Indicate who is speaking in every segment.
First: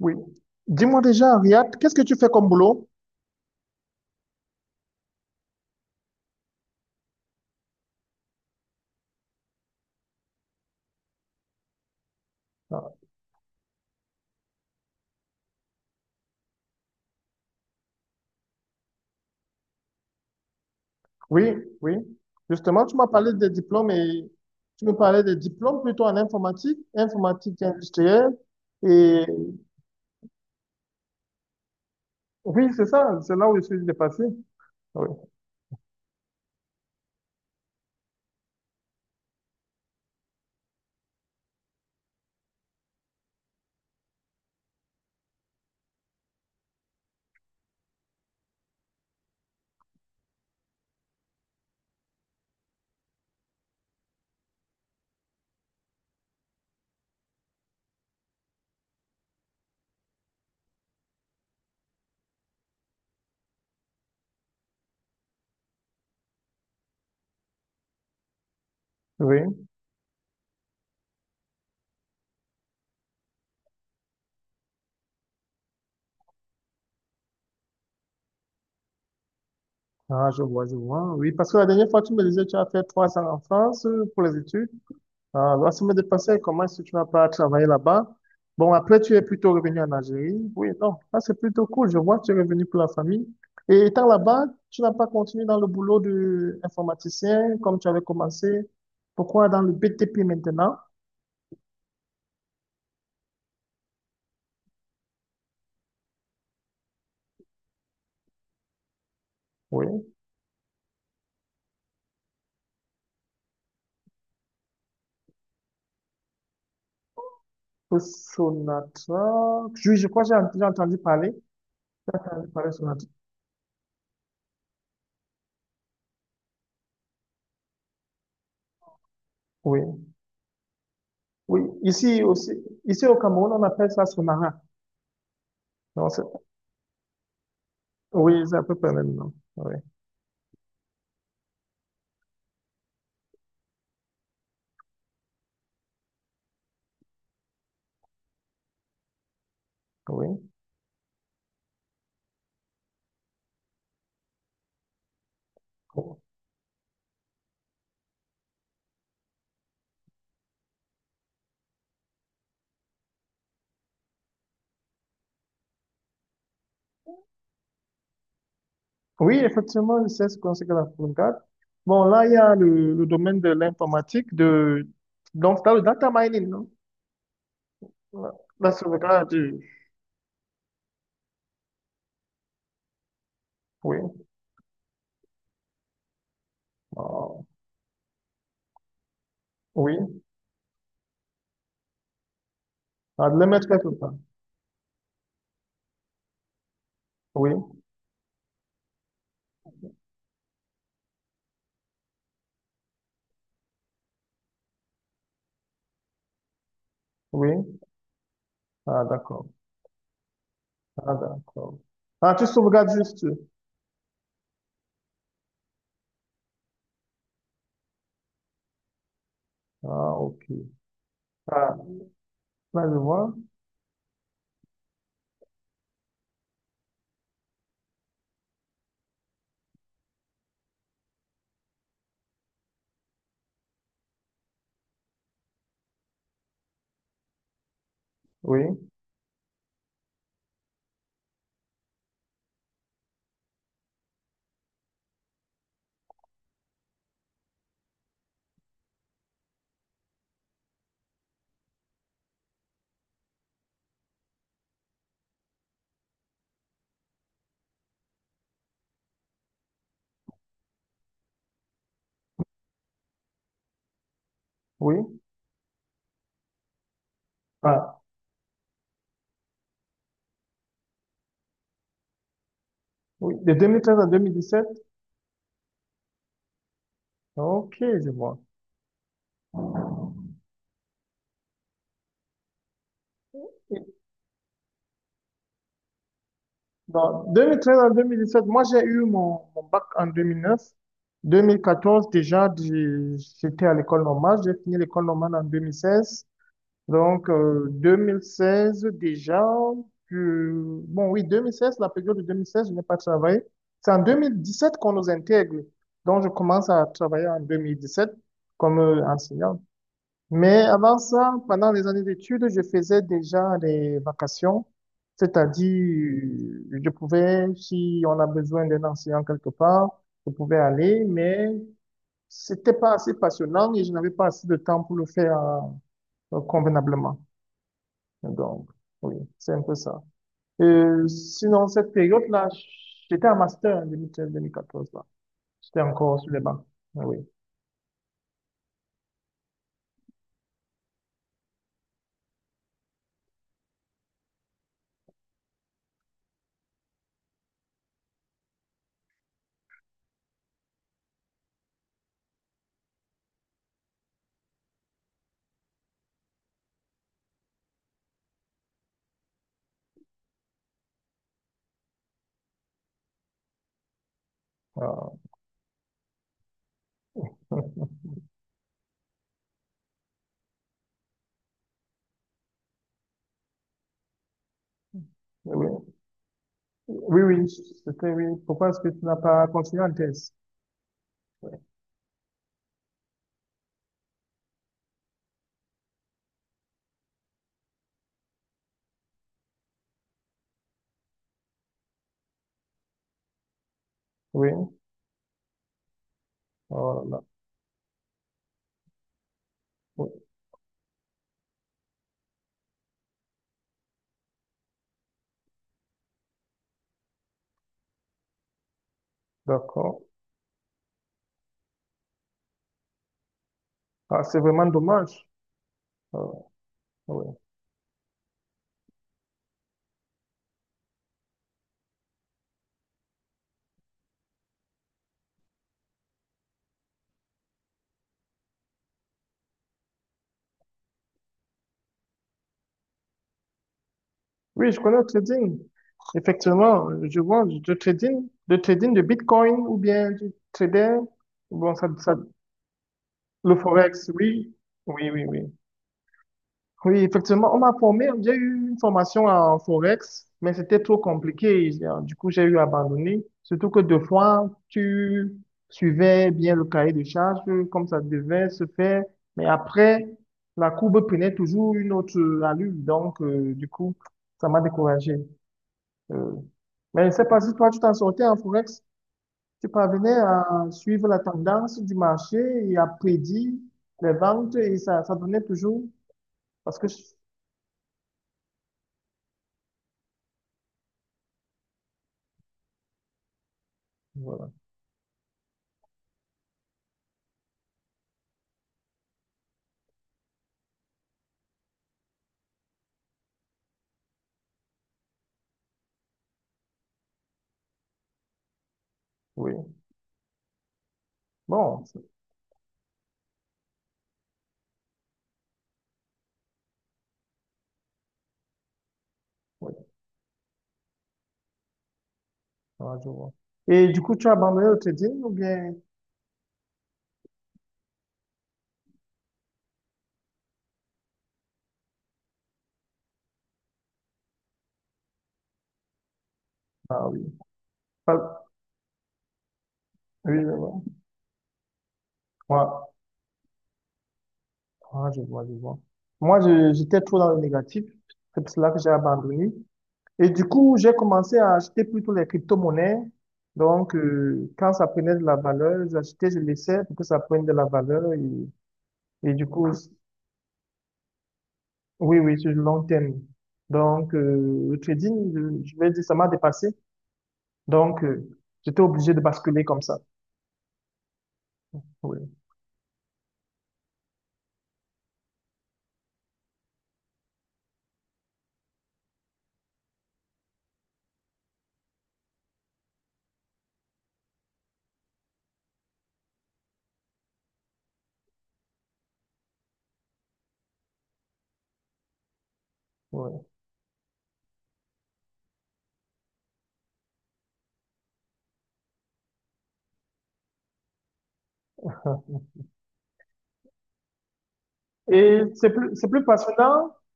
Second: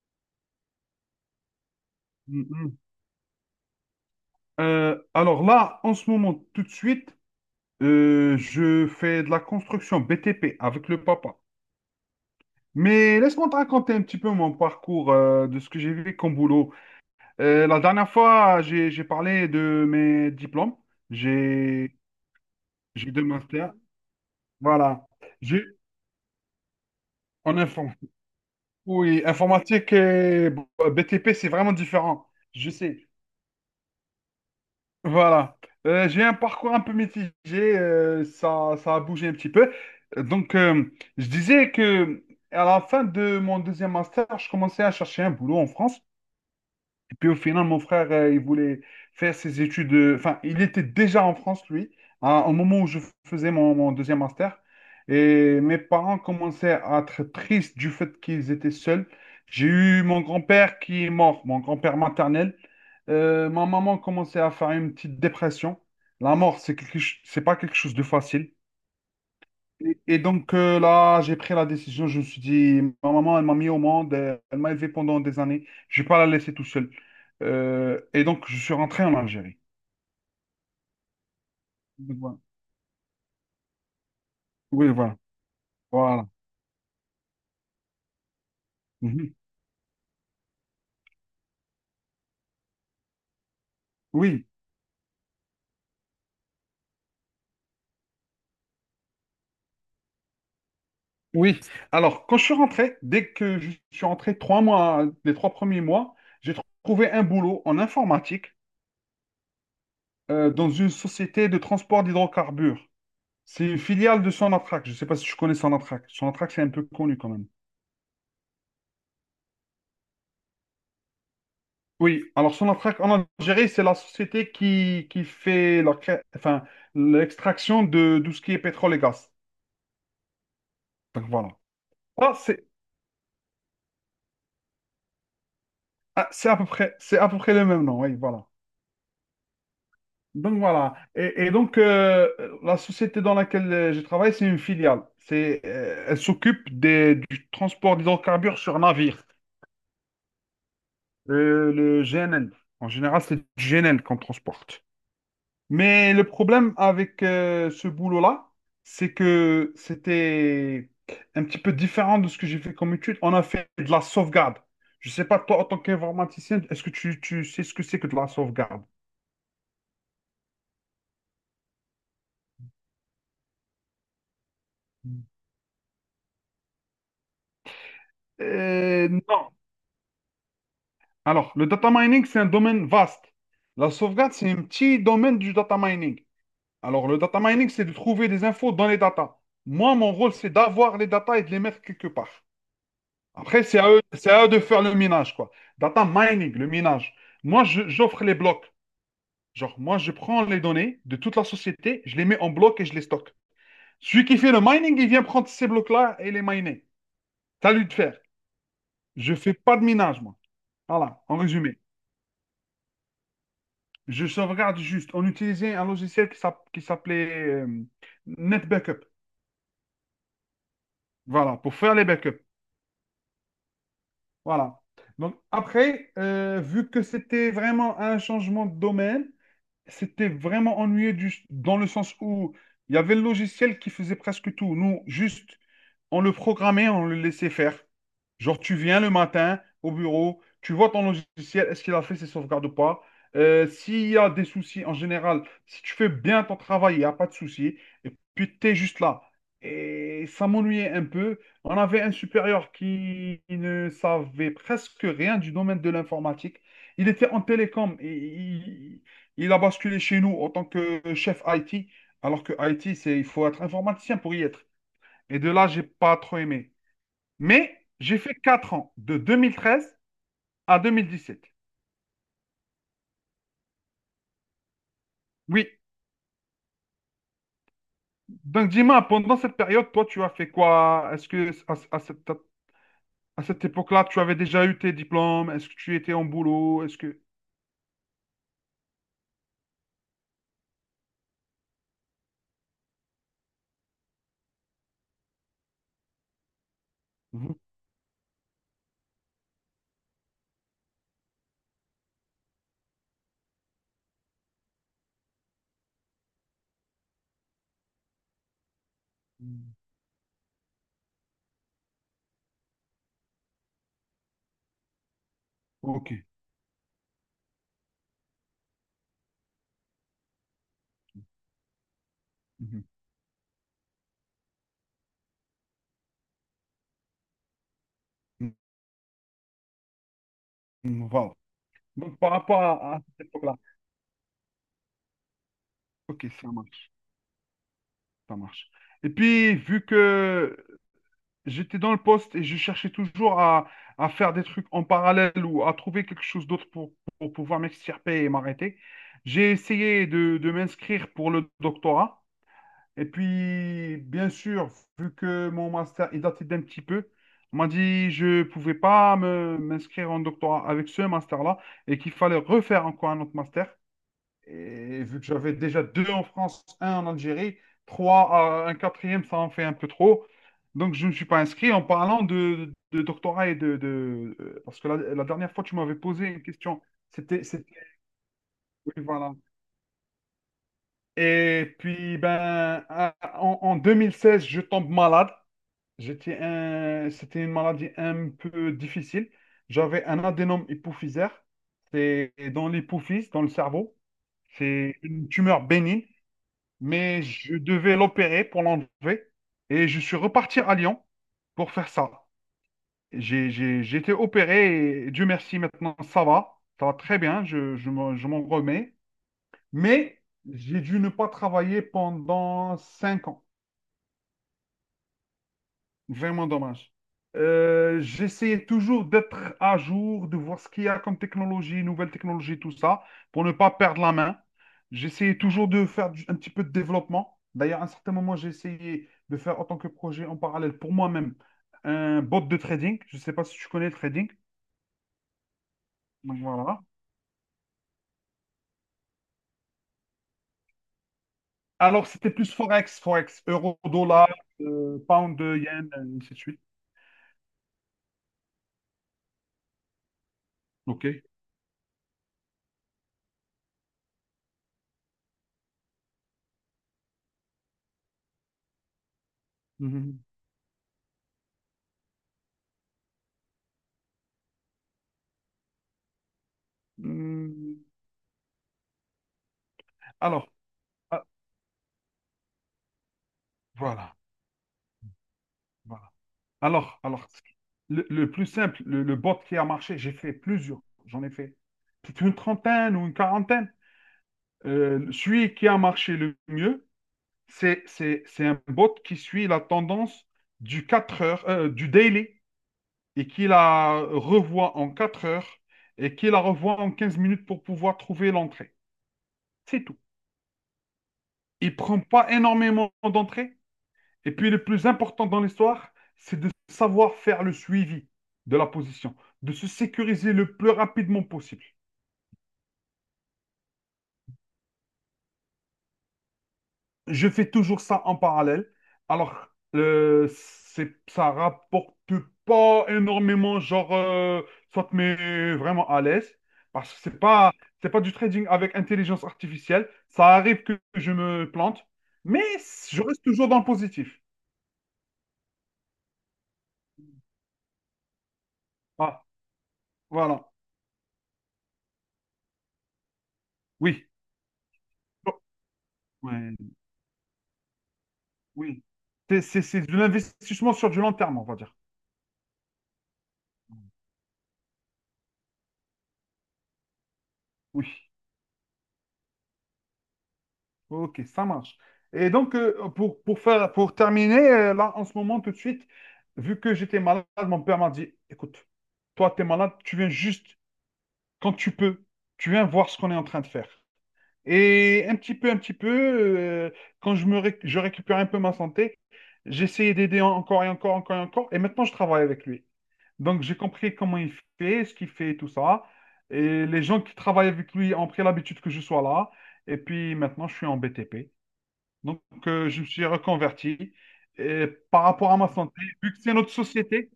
Speaker 1: Oui. Dis-moi déjà, Riyad, qu'est-ce que tu fais comme
Speaker 2: Mhm.
Speaker 1: boulot?
Speaker 2: Alors là, en ce moment, tout de suite, je fais de la construction BTP avec le papa.
Speaker 1: Ah,
Speaker 2: Mais laisse-moi te raconter un petit peu mon parcours de ce que j'ai vu comme boulot. La dernière fois, j'ai parlé de mes diplômes.
Speaker 1: oui, oui.
Speaker 2: J'ai,
Speaker 1: Justement, tu m'as
Speaker 2: j'ai deux
Speaker 1: parlé des
Speaker 2: masters.
Speaker 1: diplômes et tu me
Speaker 2: Voilà.
Speaker 1: parlais des
Speaker 2: J'ai
Speaker 1: diplômes plutôt en informatique,
Speaker 2: en
Speaker 1: informatique
Speaker 2: inform-
Speaker 1: industrielle.
Speaker 2: Oui,
Speaker 1: Et
Speaker 2: informatique et BTP, c'est vraiment différent.
Speaker 1: oui,
Speaker 2: Je
Speaker 1: c'est
Speaker 2: sais.
Speaker 1: ça, c'est là où je suis dépassé. Oui,
Speaker 2: Voilà. J'ai un parcours un peu mitigé, ça a bougé un petit peu. Donc, je disais que à la fin de mon deuxième master, je commençais à chercher un boulot en France et puis au final, mon frère, il voulait faire ses études. Enfin, il était déjà en France, lui, au moment où je faisais mon deuxième master. Et mes parents commençaient à être tristes du fait qu'ils étaient seuls. J'ai eu mon grand-père qui est mort, mon grand-père maternel. Ma maman commençait à faire une petite dépression. La mort, c'est c'est pas quelque chose de facile.
Speaker 1: oui.
Speaker 2: Et donc là, j'ai pris la décision. Je me suis dit, ma maman, elle m'a mis au monde, elle m'a élevé pendant des années. Je vais pas la laisser tout seule. Et donc, je suis rentré en Algérie.
Speaker 1: Ah, je vois, je vois. Oui, parce que la dernière fois, tu
Speaker 2: Donc,
Speaker 1: me
Speaker 2: voilà.
Speaker 1: disais que tu as fait 3 ans en France pour les études.
Speaker 2: Oui, voilà.
Speaker 1: Ah, la semaine de
Speaker 2: Voilà.
Speaker 1: passée, comment est-ce que tu n'as pas travaillé là-bas? Bon, après, tu es
Speaker 2: Mhm.
Speaker 1: plutôt revenu en Algérie. Oui, non, là, c'est plutôt cool. Je vois que tu es revenu pour la famille. Et étant là-bas,
Speaker 2: Oui,
Speaker 1: tu n'as pas continué dans le boulot d'informaticien comme tu avais commencé. Pourquoi dans le BTP maintenant?
Speaker 2: oui. Alors, quand je suis rentré, dès que je suis rentré, 3 mois, les 3 premiers mois, trouvé un boulot en informatique
Speaker 1: Oui.
Speaker 2: dans une société de transport d'hydrocarbures. C'est une filiale de Sonatrach. Je ne sais pas si tu connais Sonatrach. Sonatrach, c'est un peu connu quand même.
Speaker 1: Le Sonatra. Je crois que j'ai entendu parler.
Speaker 2: Oui, alors
Speaker 1: Parler
Speaker 2: Sonatrach
Speaker 1: Sonatra.
Speaker 2: en Algérie, c'est la société qui fait enfin, l'extraction de tout ce qui est pétrole et gaz.
Speaker 1: Oui.
Speaker 2: Donc voilà.
Speaker 1: Oui. Ici
Speaker 2: Ah,
Speaker 1: aussi,
Speaker 2: c'est
Speaker 1: ici au Cameroun, on appelle ça Sonara. Non,
Speaker 2: ah, c'est à peu près le même nom, oui,
Speaker 1: oui,
Speaker 2: voilà.
Speaker 1: c'est à peu près le même nom. Oui.
Speaker 2: Donc voilà. Et donc, la société dans laquelle je travaille, c'est une filiale. Elle s'occupe du transport d'hydrocarbures sur navire. Le GNL. En général, c'est du GNL qu'on transporte. Mais
Speaker 1: Oui.
Speaker 2: le problème avec ce boulot-là, c'est que c'était un petit peu différent de ce que j'ai fait comme étude. On a fait de la sauvegarde. Je ne sais pas, toi, en tant qu'informaticien, est-ce que tu sais ce que c'est que de la sauvegarde?
Speaker 1: Oui, effectivement, je sais ce qu'on sait que la front. Bon, là, il y a le domaine de l'informatique, de... Donc c'est le data mining, non? La, la
Speaker 2: Euh,
Speaker 1: sauvegarde
Speaker 2: non.
Speaker 1: du...
Speaker 2: Alors, le data mining, c'est un domaine vaste. La
Speaker 1: Oui,
Speaker 2: sauvegarde, c'est un petit domaine du data mining. Alors, le
Speaker 1: ah,
Speaker 2: data mining, c'est de trouver des infos dans les data.
Speaker 1: oui,
Speaker 2: Moi, mon rôle, c'est d'avoir les data et de les mettre quelque part.
Speaker 1: ah, de le
Speaker 2: Après,
Speaker 1: mettre quelque part.
Speaker 2: c'est à eux de faire le minage, quoi. Data mining, le minage.
Speaker 1: Oui,
Speaker 2: Moi, j'offre les blocs. Genre, moi, je prends les données de toute la société, je les mets en bloc et je les stocke. Celui qui fait le mining, il vient prendre ces blocs-là et les miner.
Speaker 1: oui,
Speaker 2: C'est à lui de faire.
Speaker 1: ah,
Speaker 2: Je
Speaker 1: d'accord,
Speaker 2: fais pas de minage, moi.
Speaker 1: ah,
Speaker 2: Voilà, en résumé.
Speaker 1: d'accord. Ah, tu sauvegardes juste.
Speaker 2: Je sauvegarde juste. On utilisait un logiciel qui s'appelait NetBackup.
Speaker 1: Ah, ok.
Speaker 2: Voilà, pour
Speaker 1: Ah,
Speaker 2: faire les backups.
Speaker 1: là, je vois.
Speaker 2: Voilà. Donc, après, vu que c'était vraiment un changement de domaine, c'était vraiment ennuyeux dans le sens où il y avait le logiciel qui faisait presque tout. Nous, juste, on le programmait, on le laissait faire. Genre,
Speaker 1: Oui,
Speaker 2: tu viens le matin au bureau, tu vois ton logiciel, est-ce qu'il a fait ses sauvegardes ou pas? S'il y a des soucis en général, si tu fais bien ton travail, il n'y a pas de soucis. Et puis, tu es juste là. Et ça m'ennuyait un peu. On avait un supérieur qui ne savait presque rien du domaine de l'informatique. Il était en télécom et il a basculé chez nous en tant que chef IT, alors que IT, c'est, il faut être informaticien pour y être.
Speaker 1: oui,
Speaker 2: Et de là, j'ai pas trop aimé. Mais
Speaker 1: ah,
Speaker 2: j'ai fait 4 ans, de 2013 à 2017.
Speaker 1: oui, de 2013 à 2017.
Speaker 2: Oui.
Speaker 1: Ok, je vois.
Speaker 2: Donc dis-moi, pendant cette période, toi, tu as fait quoi? Est-ce que à cette époque-là, tu avais déjà eu tes diplômes? Est-ce que tu étais en boulot? Est-ce que.
Speaker 1: Dans 2013 à 2017, moi j'ai eu mon bac en 2009. 2014 déjà, j'étais à l'école normale. J'ai fini l'école normale en 2016. Donc
Speaker 2: Mhm.
Speaker 1: euh, 2016 déjà, bon oui, 2016, la période de 2016, je n'ai pas travaillé. C'est en 2017 qu'on nous intègre. Donc je commence à travailler en 2017 comme enseignant. Mais avant ça, pendant les années d'études, je faisais déjà des vacations,
Speaker 2: Ok.
Speaker 1: c'est-à-dire je pouvais, si on a besoin d'un enseignant quelque part, je pouvais aller, mais c'était
Speaker 2: Mhm.
Speaker 1: pas assez passionnant et je n'avais pas assez de temps pour le faire convenablement. Donc, oui, c'est un peu ça. Euh,
Speaker 2: Mhm. Voilà.
Speaker 1: sinon, cette
Speaker 2: Donc par
Speaker 1: période-là,
Speaker 2: rapport à cette
Speaker 1: j'étais en
Speaker 2: époque-là.
Speaker 1: master en 2013-2014, là. J'étais encore
Speaker 2: Ok,
Speaker 1: sur les
Speaker 2: ça
Speaker 1: bancs.
Speaker 2: marche.
Speaker 1: Oui,
Speaker 2: Ça marche. Et puis, vu que j'étais dans le poste et je cherchais toujours à faire des trucs en parallèle ou à trouver quelque chose d'autre pour pouvoir m'extirper et m'arrêter. J'ai essayé de m'inscrire pour le doctorat. Et puis, bien sûr, vu que mon master il datait d'un petit peu, on m'a dit je ne pouvais pas m'inscrire en doctorat avec ce master-là et qu'il fallait refaire encore un autre master.
Speaker 1: euh,
Speaker 2: Et vu que j'avais déjà deux en France, un en Algérie, trois, un quatrième, ça en fait un peu trop. Donc, je ne me suis pas inscrit en parlant de doctorat et Parce que la dernière fois, tu
Speaker 1: oui.
Speaker 2: m'avais posé une question.
Speaker 1: Oui,
Speaker 2: C'était...
Speaker 1: oui,
Speaker 2: c'était-
Speaker 1: c'était oui. Pourquoi est-ce que
Speaker 2: Oui,
Speaker 1: tu n'as
Speaker 2: voilà.
Speaker 1: pas continué en thèse? Oui,
Speaker 2: Et puis, ben, en 2016, je tombe malade. C'était une maladie un peu difficile. J'avais un adénome hypophysaire. C'est dans l'hypophyse, dans le cerveau.
Speaker 1: oui,
Speaker 2: C'est une tumeur bénigne.
Speaker 1: voilà.
Speaker 2: Mais je devais l'opérer pour l'enlever et je
Speaker 1: Oui,
Speaker 2: suis reparti à Lyon pour faire ça. J'ai été opéré et Dieu merci, maintenant ça va très bien, je m'en remets.
Speaker 1: d'accord.
Speaker 2: Mais j'ai dû ne pas travailler pendant 5 ans.
Speaker 1: Ah, c'est vraiment dommage. Ah,
Speaker 2: Vraiment dommage.
Speaker 1: oui.
Speaker 2: J'essayais toujours d'être à jour, de voir ce qu'il y a comme technologie, nouvelles technologies, tout ça, pour ne pas perdre la main. J'essayais toujours de faire un petit peu de développement. D'ailleurs, à un certain moment, j'ai essayé de faire en tant que projet en parallèle pour moi-même un bot de trading. Je ne sais pas si tu connais le trading.
Speaker 1: Oui, je connais le trading.
Speaker 2: Donc voilà.
Speaker 1: Effectivement, je vois du trading de Bitcoin ou bien du trader. Bon,
Speaker 2: Alors, c'était plus Forex,
Speaker 1: le
Speaker 2: euro,
Speaker 1: Forex,
Speaker 2: dollar,
Speaker 1: oui. Oui, oui,
Speaker 2: pound,
Speaker 1: oui.
Speaker 2: yen, ainsi de suite.
Speaker 1: Oui, effectivement, on m'a formé. J'ai eu une formation en Forex, mais c'était trop
Speaker 2: OK.
Speaker 1: compliqué. Du coup, j'ai eu abandonné. Surtout que deux fois, tu suivais bien le cahier de charges comme ça devait se faire. Mais après,
Speaker 2: Mhm.
Speaker 1: la courbe prenait toujours une autre allure. Donc, du coup, ça m'a découragé. Euh, mais je ne sais pas si toi, tu
Speaker 2: Hmm.
Speaker 1: t'en sortais en Forex. Tu parvenais
Speaker 2: Alors,
Speaker 1: à suivre la
Speaker 2: ah,
Speaker 1: tendance du marché et à prédire les
Speaker 2: voilà.
Speaker 1: ventes et ça donnait toujours.
Speaker 2: Voilà.
Speaker 1: Parce que,
Speaker 2: Alors, le plus simple, le bot qui a marché, j'ai fait plusieurs, j'en ai fait peut-être une trentaine ou une quarantaine.
Speaker 1: voilà,
Speaker 2: Celui qui a marché le mieux, c'est un bot qui suit la tendance du 4 heures, du daily, et qui la revoit en 4 heures, et qui la revoit en 15 minutes pour pouvoir trouver l'entrée.
Speaker 1: oui.
Speaker 2: C'est tout. Il
Speaker 1: Bon,
Speaker 2: prend pas énormément d'entrées. Et puis le plus important dans l'histoire, c'est de savoir faire le suivi de la position, de se
Speaker 1: oui,
Speaker 2: sécuriser le plus rapidement possible.
Speaker 1: ah, je vois. Et du coup, tu as abandonné l'hôtellerie ou bien?
Speaker 2: Je fais toujours ça en parallèle. Alors, ça rapporte pas énormément, genre, ça te met vraiment à l'aise. Parce que
Speaker 1: Ah oui.
Speaker 2: c'est pas du
Speaker 1: Pas-
Speaker 2: trading avec intelligence artificielle. Ça
Speaker 1: Oui, je
Speaker 2: arrive que
Speaker 1: vois.
Speaker 2: je me plante, mais
Speaker 1: Ouais.
Speaker 2: je reste toujours dans le positif.
Speaker 1: Ah, je vois, je vois. Moi, j'étais trop dans le négatif. C'est pour cela que j'ai
Speaker 2: Ah,
Speaker 1: abandonné. Et du
Speaker 2: voilà.
Speaker 1: coup, j'ai commencé à acheter plutôt les crypto-monnaies. Donc,
Speaker 2: Oui.
Speaker 1: quand ça prenait de
Speaker 2: Bon,
Speaker 1: la valeur, j'achetais, je
Speaker 2: ouais.
Speaker 1: laissais pour que ça prenne de la valeur. Et,
Speaker 2: Oui.
Speaker 1: et du coup,
Speaker 2: C'est de l'investissement sur du long terme, on va dire.
Speaker 1: oui, oui, sur le long terme. Donc, le trading, je vais dire, ça m'a dépassé. Donc,
Speaker 2: Oui.
Speaker 1: j'étais obligé de basculer comme ça.
Speaker 2: Ok, ça marche.
Speaker 1: Oui,
Speaker 2: Et donc, pour faire, pour terminer, là, en ce moment, tout de suite, vu que j'étais malade, mon père m'a dit, écoute, toi, tu es malade, tu viens juste quand tu peux, tu viens voir ce qu'on est en train de faire. Et un petit peu, quand je je récupère un peu ma santé, j'essayais d'aider encore et encore, encore et encore. Et maintenant, je travaille avec lui. Donc,
Speaker 1: oui.
Speaker 2: j'ai compris comment il fait, ce qu'il fait, tout ça. Et les gens qui travaillent avec lui ont pris l'habitude que je sois là. Et puis maintenant, je suis en BTP. Donc, je me suis reconverti. Et par rapport à
Speaker 1: Et
Speaker 2: ma santé, vu que c'est notre société,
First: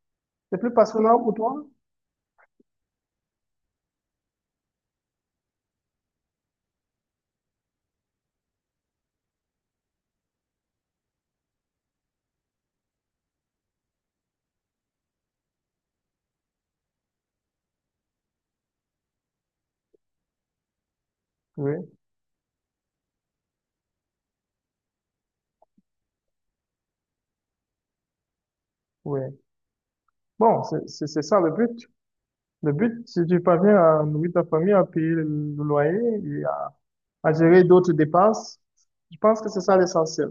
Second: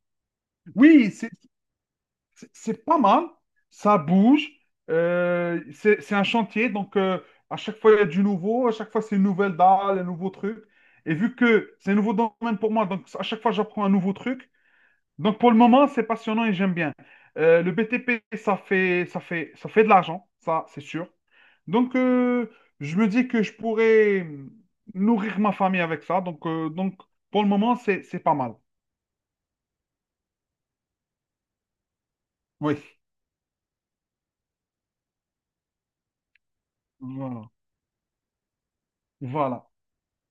Speaker 1: c'est plus
Speaker 2: oui,
Speaker 1: passionnant pour toi?
Speaker 2: c'est pas mal. Ça bouge. C'est un chantier. Donc, à chaque fois, il y a du nouveau. À chaque fois, c'est une nouvelle dalle, un nouveau truc. Et vu que c'est un nouveau domaine pour moi, donc à chaque fois, j'apprends un nouveau truc. Donc pour le moment, c'est passionnant et j'aime bien. Le BTP, ça fait de l'argent, ça, c'est sûr.
Speaker 1: Oui,
Speaker 2: Donc je me dis que je pourrais nourrir ma famille avec ça. Donc, pour le moment, c'est pas mal.
Speaker 1: oui. Bon, c'est ça le but. Le
Speaker 2: Oui.
Speaker 1: but, si tu parviens à nourrir ta famille, à payer le loyer et à
Speaker 2: Voilà.
Speaker 1: gérer d'autres dépenses, je pense que c'est
Speaker 2: Voilà.
Speaker 1: ça l'essentiel.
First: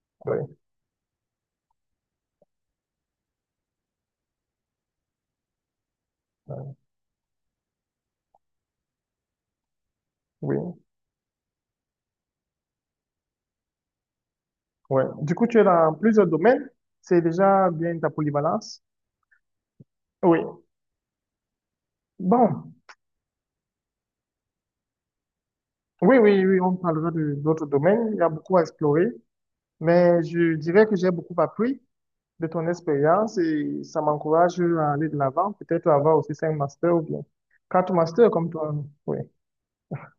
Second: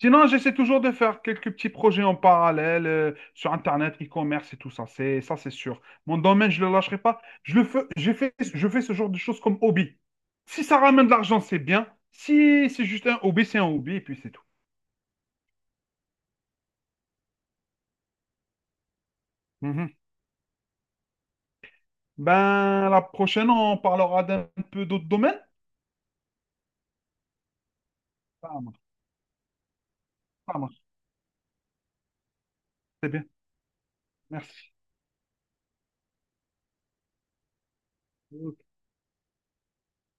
Speaker 2: Sinon,
Speaker 1: Oui,
Speaker 2: j'essaie toujours de faire quelques petits projets en parallèle sur Internet, e-commerce et tout ça. C'est ça, c'est sûr. Mon domaine, je ne le lâcherai pas. Je le fais, je fais ce genre de choses comme hobby. Si ça
Speaker 1: oui,
Speaker 2: ramène de l'argent, c'est bien. Si c'est juste un hobby, c'est un hobby et puis c'est tout.
Speaker 1: oui. Du coup, tu es dans plusieurs domaines. C'est déjà bien ta polyvalence.
Speaker 2: Mhm.
Speaker 1: Oui. Bon,
Speaker 2: Ben, la prochaine, on parlera d'un peu d'autres domaines.
Speaker 1: oui, oui, oui, on parlera de d'autres domaines. Il y a
Speaker 2: Ça
Speaker 1: beaucoup à
Speaker 2: marche,
Speaker 1: explorer, mais je
Speaker 2: ça marche.
Speaker 1: dirais que j'ai beaucoup appris de ton
Speaker 2: C'est bien.
Speaker 1: expérience et ça m'encourage
Speaker 2: Merci.
Speaker 1: à aller de l'avant, peut-être avoir aussi cinq masters ou bien quatre masters comme
Speaker 2: Ok.
Speaker 1: toi. Oui,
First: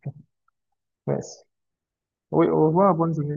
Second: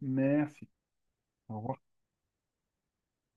Speaker 2: Merci.
Speaker 1: merci.
Speaker 2: Au revoir.
Speaker 1: Oui, au revoir, bonne journée.